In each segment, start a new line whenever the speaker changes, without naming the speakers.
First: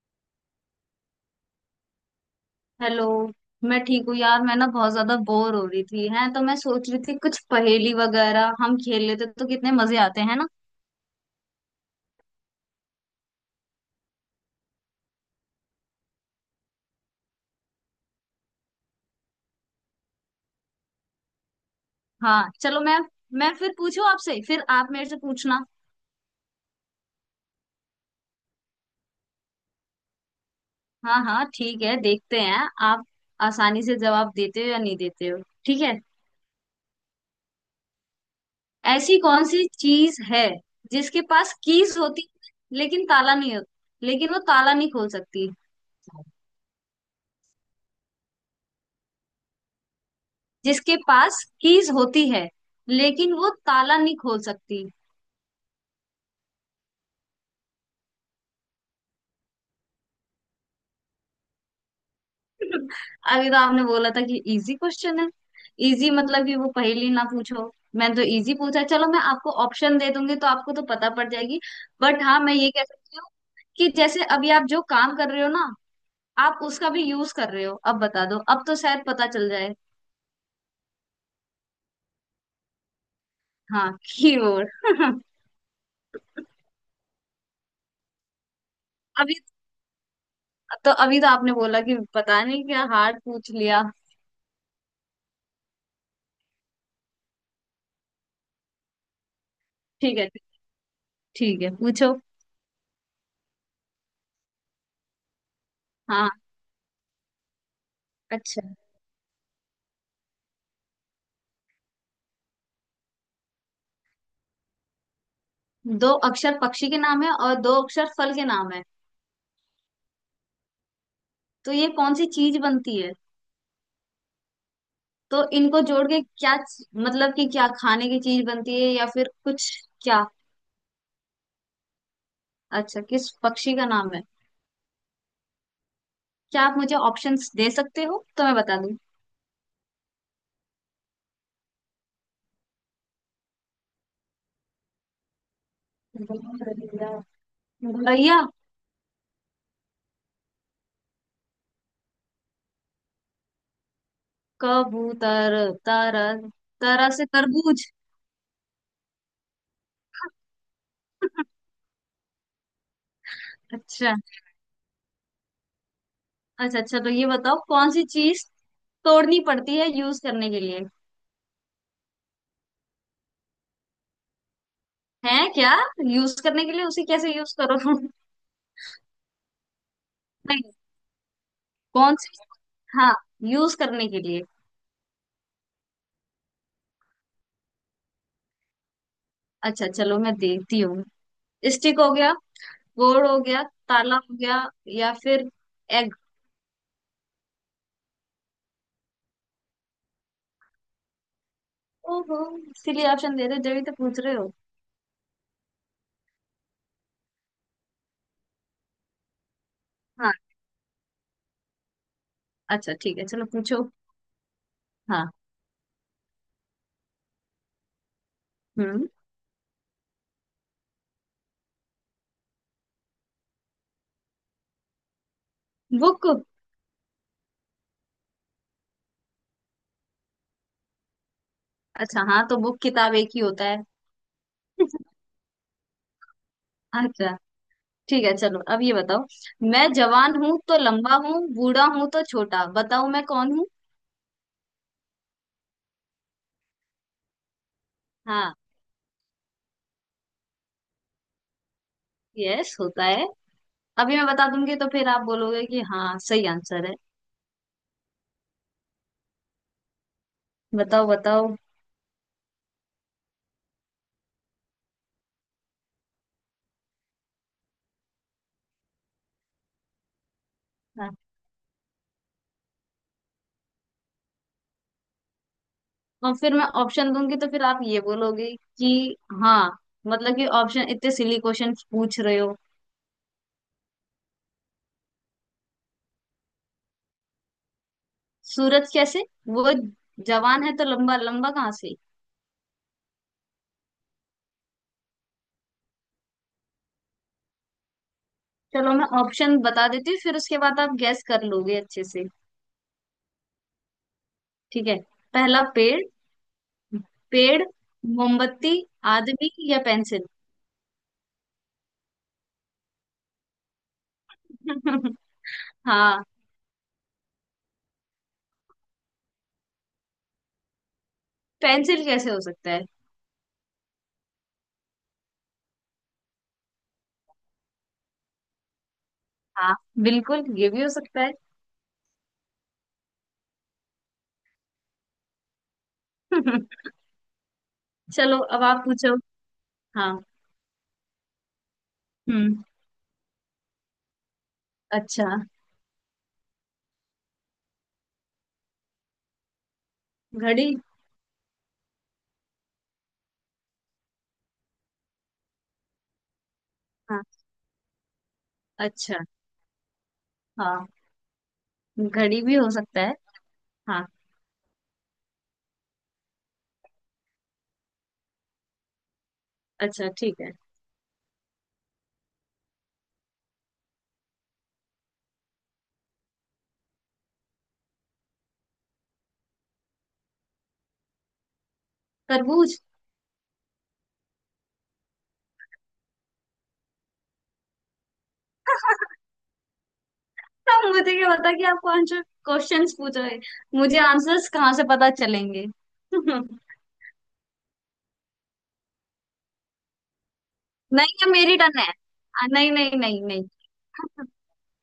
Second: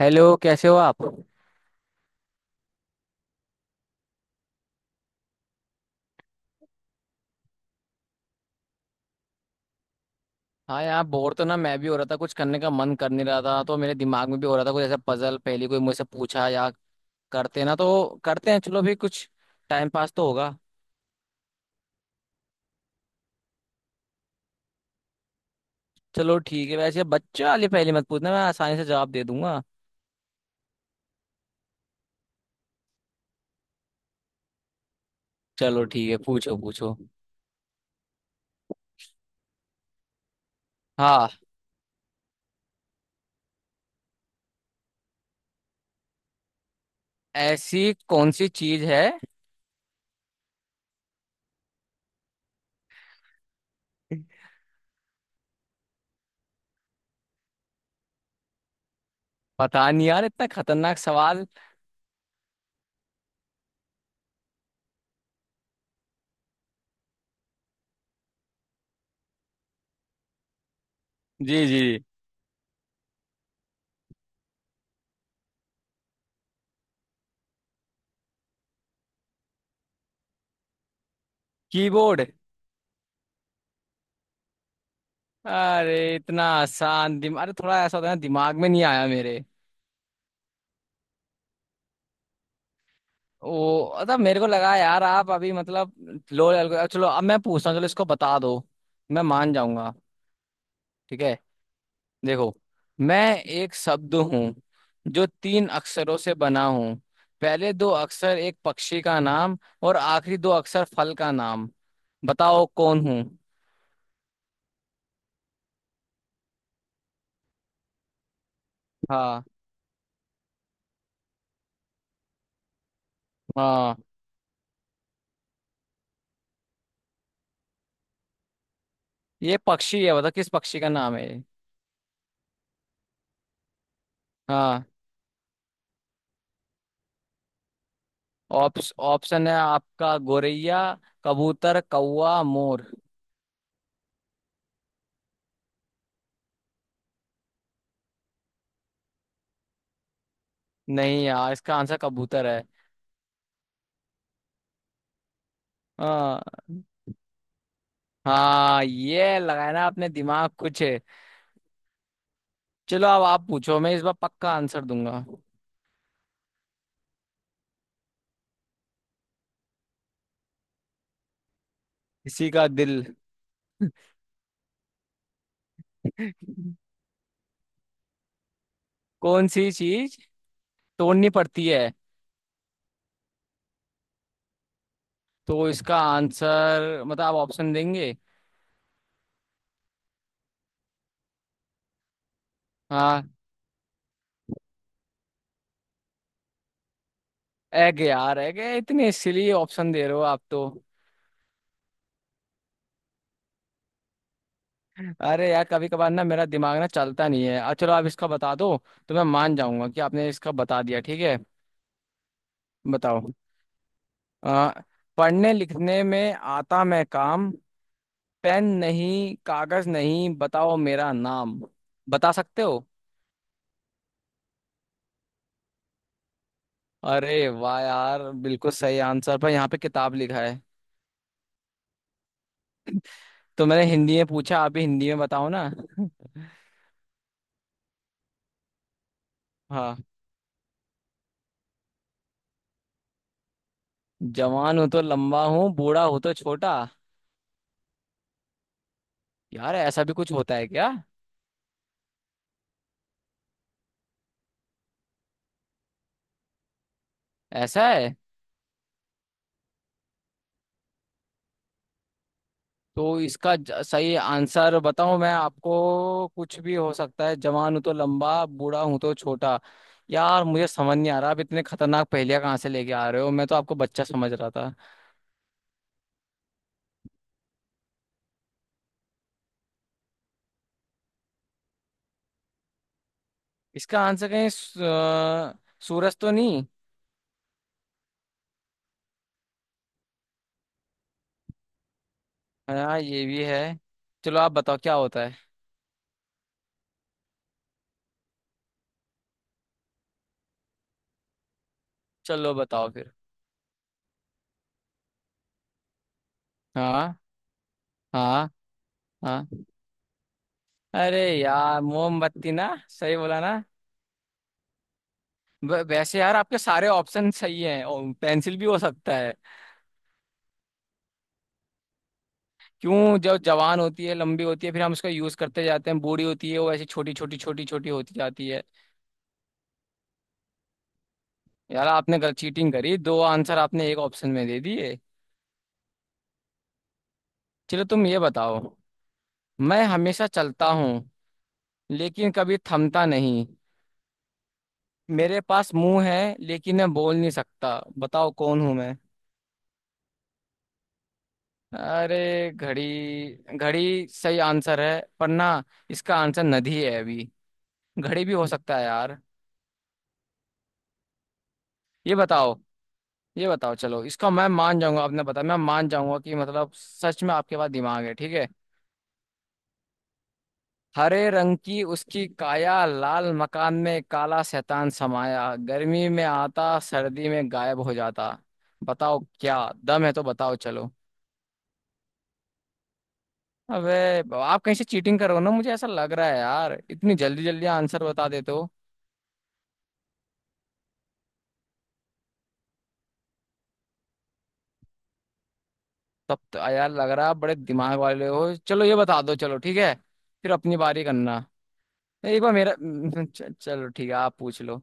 Hello, कैसे हो आप।
हेलो। मैं ठीक हूँ यार। मैं ना बहुत ज्यादा बोर हो रही थी है, तो मैं सोच रही थी कुछ पहेली वगैरह हम खेल लेते तो कितने मजे आते हैं ना।
हाँ यार, बोर तो ना मैं भी हो रहा था। कुछ करने का मन कर नहीं रहा था। तो मेरे दिमाग में भी हो रहा था कुछ ऐसा पजल पहले कोई मुझसे पूछा या करते ना तो करते हैं। चलो भी कुछ टाइम पास तो होगा।
हाँ, चलो। मैं फिर पूछूं आपसे, फिर आप मेरे से पूछना।
चलो ठीक है, वैसे बच्चा वाली पहले मत पूछना, मैं आसानी से जवाब दे दूंगा।
हाँ हाँ, ठीक है। देखते हैं आप आसानी से जवाब देते हो या नहीं देते हो। ठीक
चलो
है।
ठीक है, पूछो पूछो
ऐसी कौन सी चीज है जिसके
हाँ,
पास कीज होती है लेकिन ताला नहीं होता, लेकिन वो ताला नहीं खोल सकती।
ऐसी कौन सी चीज है।
जिसके पास कीज होती है लेकिन वो ताला नहीं खोल सकती।
पता नहीं यार, इतना खतरनाक सवाल।
अभी तो आपने बोला था कि इजी क्वेश्चन है। इजी मतलब कि वो पहेली ना पूछो। मैंने तो इजी पूछा। चलो मैं आपको ऑप्शन दे दूंगी तो आपको तो पता पड़ जाएगी।
जी जी।
बट हाँ, मैं ये कह सकती हूँ कि जैसे अभी आप जो काम कर रहे हो ना, आप उसका भी यूज कर रहे हो। अब बता दो, अब तो शायद पता चल जाए।
कीबोर्ड।
हाँ, कीबोर्ड।
अरे इतना आसान दिमाग, अरे थोड़ा ऐसा होता है ना, दिमाग में नहीं आया
अभी
मेरे।
अभी तो आपने बोला कि पता नहीं क्या हार्ड पूछ लिया।
ओ मतलब मेरे को लगा यार आप अभी मतलब लो लेवल। चलो अब मैं पूछता हूँ, चलो इसको बता दो, मैं मान जाऊंगा,
ठीक है।
ठीक है।
ठीक है, पूछो।
देखो, मैं एक शब्द हूँ जो तीन अक्षरों से
हाँ,
बना हूँ। पहले दो अक्षर एक
अच्छा।
पक्षी का नाम और आखिरी दो अक्षर फल का नाम। बताओ कौन हूँ।
दो अक्षर पक्षी के नाम है और दो अक्षर फल के नाम है,
हाँ।
तो ये कौन सी चीज बनती है?
हाँ,
तो इनको जोड़ के क्या, मतलब कि क्या खाने की चीज बनती है या फिर
ये
कुछ?
पक्षी है।
क्या?
बताओ किस पक्षी का नाम है ये?
अच्छा, किस पक्षी का नाम है?
हाँ।
क्या आप मुझे ऑप्शंस दे सकते हो तो मैं बता
ऑप्श,
दूं।
ऑप्शन है आपका: गोरैया, कबूतर, कौवा, मोर।
भैया
नहीं यार, इसका आंसर कबूतर है।
कबूतर।
हाँ,
तरल, तरह से तरबूज।
हाँ, ये लगाया ना आपने दिमाग, कुछ है। चलो अब आप पूछो, मैं इस बार
अच्छा।
पक्का आंसर दूंगा।
अच्छा अच्छा, तो ये बताओ कौन सी चीज तोड़नी पड़ती है यूज करने के लिए।
किसी का दिल।
है क्या? यूज करने के लिए उसे कैसे यूज करो?
कौन सी चीज
नहीं।
तोड़नी पड़ती है?
कौन सी? हाँ, यूज करने के लिए।
तो इसका आंसर मतलब आप ऑप्शन देंगे।
अच्छा, चलो मैं देखती हूँ। स्टिक हो गया,
हाँ।
गोल हो गया, ताला हो गया, या फिर एग।
एग यार, एग इतने इसलिए ऑप्शन दे रहे हो आप तो।
ओहो, इसीलिए ऑप्शन दे रहे हो, जब ही तो पूछ रहे हो।
अरे यार, कभी कभार ना मेरा दिमाग ना चलता नहीं है। चलो आप इसका बता दो तो मैं मान जाऊंगा कि आपने
हाँ।
इसका बता दिया, ठीक है।
अच्छा ठीक है,
बताओ।
चलो पूछो।
आ,
हाँ।
पढ़ने लिखने में आता मैं काम, पेन
हम्म।
नहीं, कागज नहीं, बताओ मेरा नाम। बता सकते हो।
बुक।
अरे वाह यार, बिल्कुल सही आंसर, पर यहाँ पे किताब लिखा है।
अच्छा हाँ, तो बुक किताब एक ही होता
तो
है।
मैंने हिंदी में पूछा, आप भी हिंदी में बताओ ना।
अच्छा ठीक है, चलो अब ये बताओ। मैं
हाँ।
जवान हूँ तो लंबा हूँ, बूढ़ा हूँ तो छोटा। बताओ मैं कौन हूँ।
जवान हो तो लंबा हूँ, बूढ़ा हो तो छोटा।
हाँ।
यार, ऐसा भी कुछ होता है क्या?
यस, होता है। अभी मैं बता दूंगी तो फिर आप बोलोगे कि हाँ, सही आंसर है।
ऐसा है?
बताओ बताओ।
तो इसका सही आंसर बताऊं मैं आपको। कुछ भी हो सकता है, जवान हूं तो लंबा बूढ़ा हूं तो छोटा। यार मुझे समझ नहीं
हाँ।
आ रहा, आप इतने खतरनाक पहेलियां कहाँ से लेके आ रहे हो, मैं तो आपको बच्चा समझ रहा था।
और फिर मैं ऑप्शन दूंगी तो फिर आप ये बोलोगे कि हाँ, मतलब कि ऑप्शन, इतने सिली क्वेश्चन पूछ रहे हो।
इसका आंसर कहीं सूरज तो नहीं।
सूरज कैसे? वो जवान है तो लंबा, लंबा कहाँ से?
हाँ ये भी है। चलो आप बताओ क्या होता है।
चलो मैं ऑप्शन बता देती हूँ, फिर उसके बाद आप गैस कर लोगे अच्छे से।
चलो बताओ फिर।
ठीक है। पहला पेड़।
हाँ।
पेड़,
हाँ।
मोमबत्ती, आदमी
हाँ।
या पेंसिल।
अरे यार, मोमबत्ती ना, सही बोला ना। वैसे
हाँ,
यार आपके सारे ऑप्शन सही हैं, और पेंसिल भी हो सकता है।
पेंसिल कैसे हो सकता है?
क्यों, जब जवान होती है लंबी होती है, फिर हम उसका यूज करते जाते हैं, बूढ़ी होती है वो ऐसी छोटी छोटी छोटी छोटी होती जाती है।
हाँ, बिल्कुल, ये भी हो सकता है।
यार आपने गलत चीटिंग करी, दो आंसर आपने एक ऑप्शन में दे दिए। चलो तुम ये
चलो
बताओ।
अब आप पूछो।
मैं
हाँ।
हमेशा चलता हूँ लेकिन कभी
हम्म।
थमता नहीं।
अच्छा।
मेरे पास मुंह है लेकिन मैं बोल नहीं सकता। बताओ कौन हूं मैं।
घड़ी।
अरे घड़ी। घड़ी सही आंसर है पर ना, इसका आंसर नदी है
हाँ।
अभी। घड़ी भी हो सकता है यार।
अच्छा, हाँ,
ये
घड़ी
बताओ।
भी हो सकता है।
ये बताओ चलो,
हाँ।
इसका मैं मान जाऊंगा, आपने बताया मैं मान जाऊंगा कि मतलब सच में आपके पास दिमाग है, ठीक है।
अच्छा ठीक है।
हरे रंग की उसकी काया, लाल मकान में काला शैतान समाया, गर्मी में आता सर्दी में गायब हो जाता। बताओ, क्या दम है तो बताओ चलो।
तरबूज।
अबे, आप कहीं से चीटिंग करो ना, मुझे ऐसा लग रहा है यार, इतनी जल्दी जल्दी आंसर बता देते हो।
अब मुझे क्या पता कि आप कौन से क्वेश्चंस पूछोगे। मुझे आंसर्स कहाँ से पता चलेंगे?
तब
नहीं।
तो यार लग रहा है आप बड़े दिमाग वाले हो। चलो ये बता दो चलो, ठीक है, फिर अपनी बारी
ये
करना।
मेरी टर्न है,
एक बार
नहीं
मेरा
नहीं नहीं नहीं।
चलो ठीक है, आप पूछ लो।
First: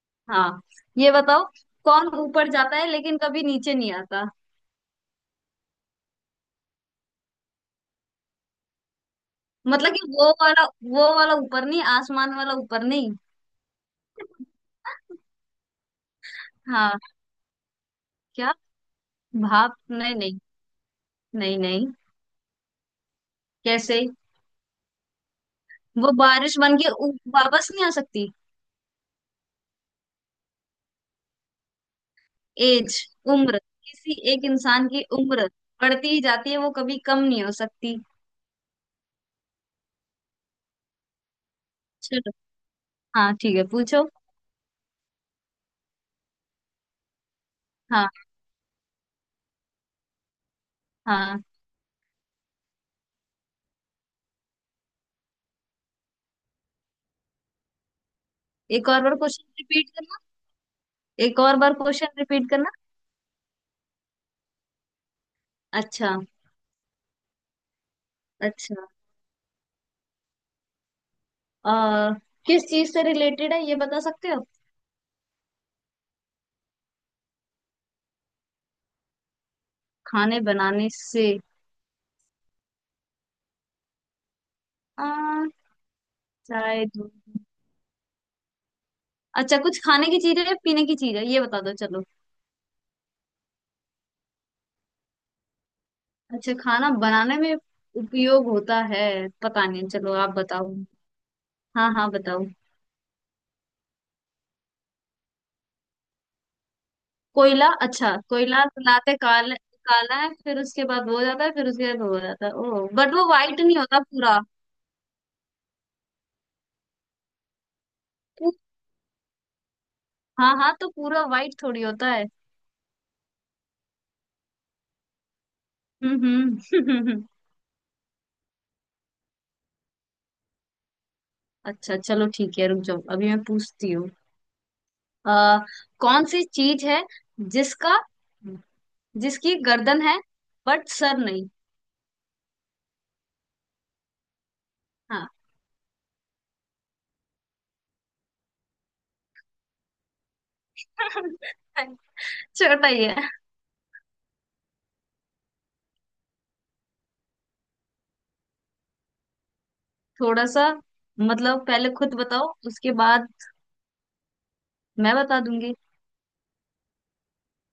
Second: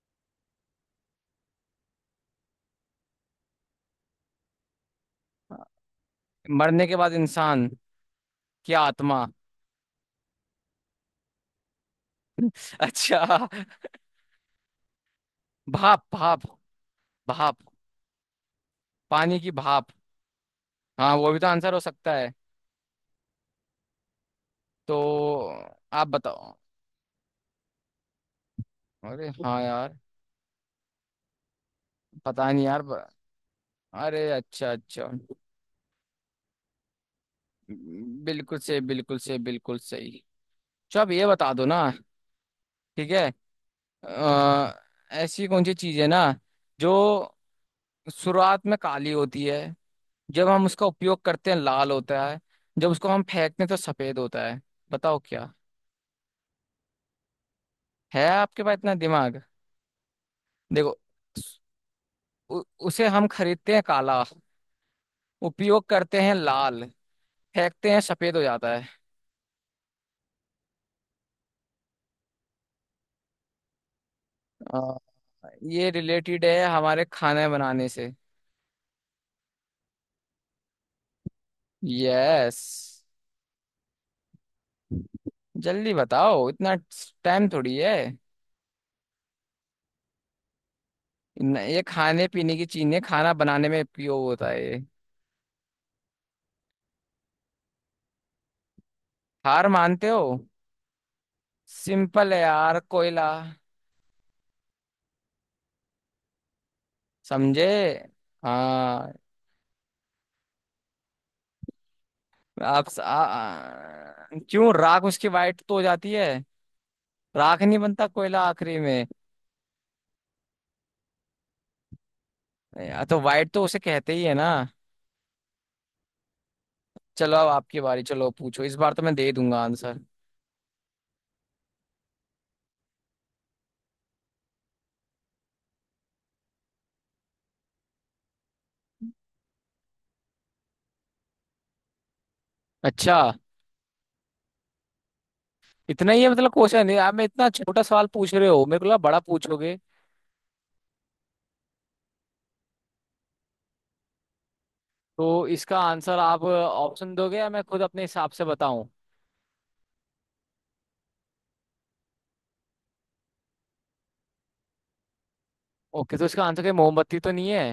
हाँ, ये बताओ। कौन ऊपर जाता है लेकिन कभी नीचे नहीं आता?
मरने के बाद इंसान, क्या आत्मा।
मतलब कि वो वाला, वो वाला ऊपर नहीं, आसमान वाला ऊपर नहीं।
अच्छा। भाप भाप
हाँ।
भाप।
क्या?
पानी की
भाप?
भाप।
नहीं नहीं।
हाँ, वो भी तो
नहीं
आंसर हो
नहीं।
सकता है।
कैसे?
तो आप
वो
बताओ।
बारिश बन के वापस नहीं आ सकती।
अरे हाँ यार। पता नहीं यार
एज, उम्र, किसी
अरे
एक
अच्छा
इंसान की
अच्छा।
उम्र बढ़ती ही जाती है, वो कभी कम नहीं हो सकती।
बिल्कुल सही, बिल्कुल सही, बिल्कुल सही। अच्छा आप ये बता दो ना।
चलो।
ठीक है।
हाँ ठीक है, पूछो।
अ, ऐसी कौन सी चीज है ना जो
हाँ।
शुरुआत में काली होती है, जब हम उसका उपयोग
हाँ।
करते हैं लाल होता है, जब उसको हम फेंकते हैं तो सफेद होता है। बताओ क्या है, आपके पास
एक
इतना
और बार
दिमाग।
क्वेश्चन रिपीट करना।
देखो,
एक और बार क्वेश्चन रिपीट करना।
उसे हम खरीदते हैं काला, उपयोग
अच्छा।
करते हैं लाल, फेंकते हैं सफेद हो जाता
अच्छा।
है।
आ, किस चीज से रिलेटेड है, ये बता सकते हो?
अ, ये रिलेटेड है हमारे खाने बनाने से।
खाने बनाने से?
यस।
आ,
जल्दी बताओ, इतना
चाय, दूध।
टाइम थोड़ी है।
अच्छा, कुछ खाने की चीज है या पीने की चीज है? ये बता दो
ये
चलो।
खाने पीने की चीज नहीं, खाना बनाने में उपयोग होता है ये।
अच्छा, खाना बनाने में उपयोग होता है। पता
हार
नहीं,
मानते
चलो
हो?
आप बताओ। हाँ हाँ,
सिंपल है
बताओ।
यार, कोयला। समझे।
कोयला? अच्छा, कोयला
हाँ।
लाते काल, काला है, फिर उसके बाद वो हो जाता है, फिर उसके बाद वो हो जाता है, ओ
आप स- आ,
बट वो वाइट नहीं होता
आ,
पूरा।
क्यों, राख उसकी वाइट तो हो जाती है। राख नहीं बनता कोयला
पू-
आखिरी में।
हाँ हाँ, तो पूरा वाइट थोड़ी होता है।
या तो वाइट तो उसे कहते ही है ना।
हम्म। हम्म।
चलो अब आपकी बारी, चलो पूछो, इस बार तो मैं दे दूंगा आंसर।
अच्छा चलो ठीक है, रुक जाओ, अभी मैं पूछती हूँ। आ कौन सी चीज है, जिसका, जिसकी गर्दन है बट सर नहीं?
अच्छा,
हाँ।
इतना ही है मतलब क्वेश्चन है आप, मैं इतना छोटा सवाल पूछ रहे हो, मेरे को लगा बड़ा पूछोगे।
छोटा ही है।
तो इसका आंसर आप ऑप्शन दोगे या मैं खुद अपने हिसाब से बताऊं?
थोड़ा सा, मतलब पहले खुद बताओ उसके बाद मैं बता दूंगी।
ओके, तो इसका आंसर क्या है? मोमबत्ती तो नहीं है।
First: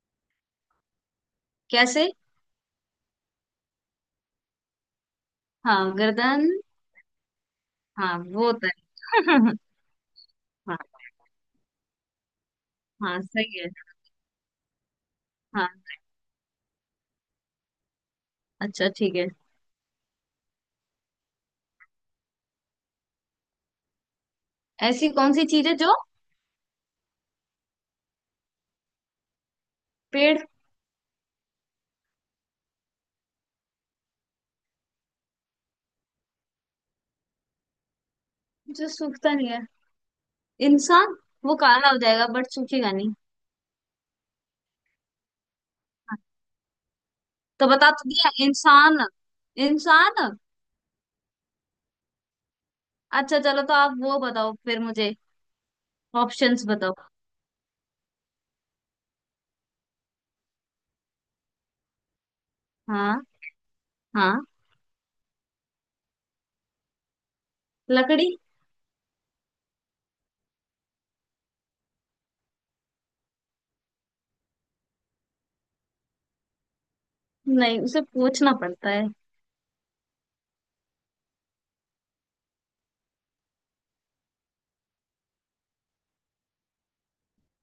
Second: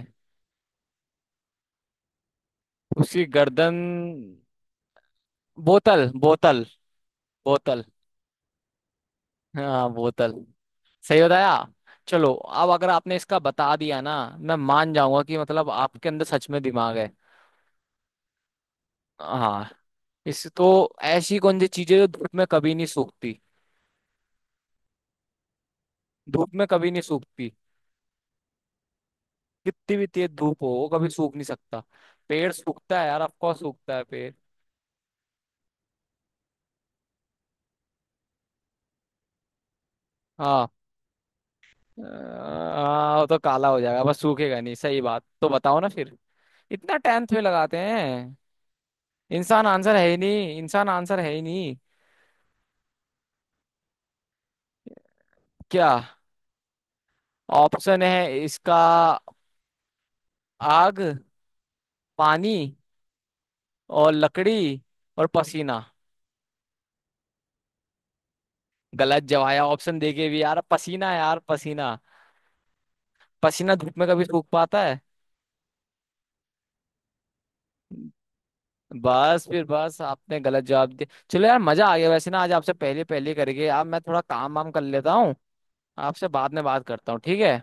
कैसे?
उसकी गर्दन।
हाँ,
बोतल
गर्दन।
बोतल बोतल।
हाँ, वो तो है।
हाँ बोतल।
हाँ।
सही बताया। चलो अब अगर आपने
हाँ
इसका
सही है।
बता दिया ना, मैं मान जाऊंगा कि मतलब
हाँ।
आपके अंदर सच में दिमाग है।
अच्छा ठीक है।
हाँ। इस तो, ऐसी कौन सी चीजें जो धूप में कभी नहीं सूखती।
ऐसी कौन सी चीज है जो,
धूप में कभी नहीं सूखती। कितनी भी तेज
पेड़?
धूप हो, वो कभी सूख नहीं सकता। पेड़ सूखता है यार, ऑफकोर्स सूखता है पेड़।
जो सूखता नहीं है।
हाँ।
इंसान। वो काला हो जाएगा बट सूखेगा नहीं।
वो तो काला हो जाएगा बस सूखेगा नहीं, सही बात तो बताओ ना फिर।
हाँ,
इतना टेंथ में
तो
लगाते
बता तो दिया,
हैं।
इंसान।
इंसान आंसर है ही
इंसान।
नहीं, इंसान आंसर है ही नहीं।
अच्छा, चलो तो आप वो बताओ फिर मुझे।
क्या?
ऑप्शंस बताओ।
ऑप्शन है इसका: आग, पानी
हाँ।
और
हाँ।
लकड़ी और पसीना।
लकड़ी।
गलत जवाब है, ऑप्शन देके भी यार, पसीना यार, पसीना। पसीना धूप में कभी सूख पाता है।
नहीं, उसे पूछना पड़ता है।
बस फिर बस आपने गलत जवाब दिया। चलो यार मजा आ गया वैसे ना, आज आपसे पहले पहले करके, अब मैं थोड़ा काम वाम कर लेता हूँ। आपसे बाद में बात करता हूँ, ठीक है।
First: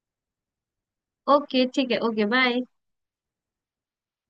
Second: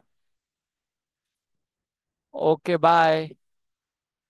ओके ठीक है। Okay, bye.
Okay bye.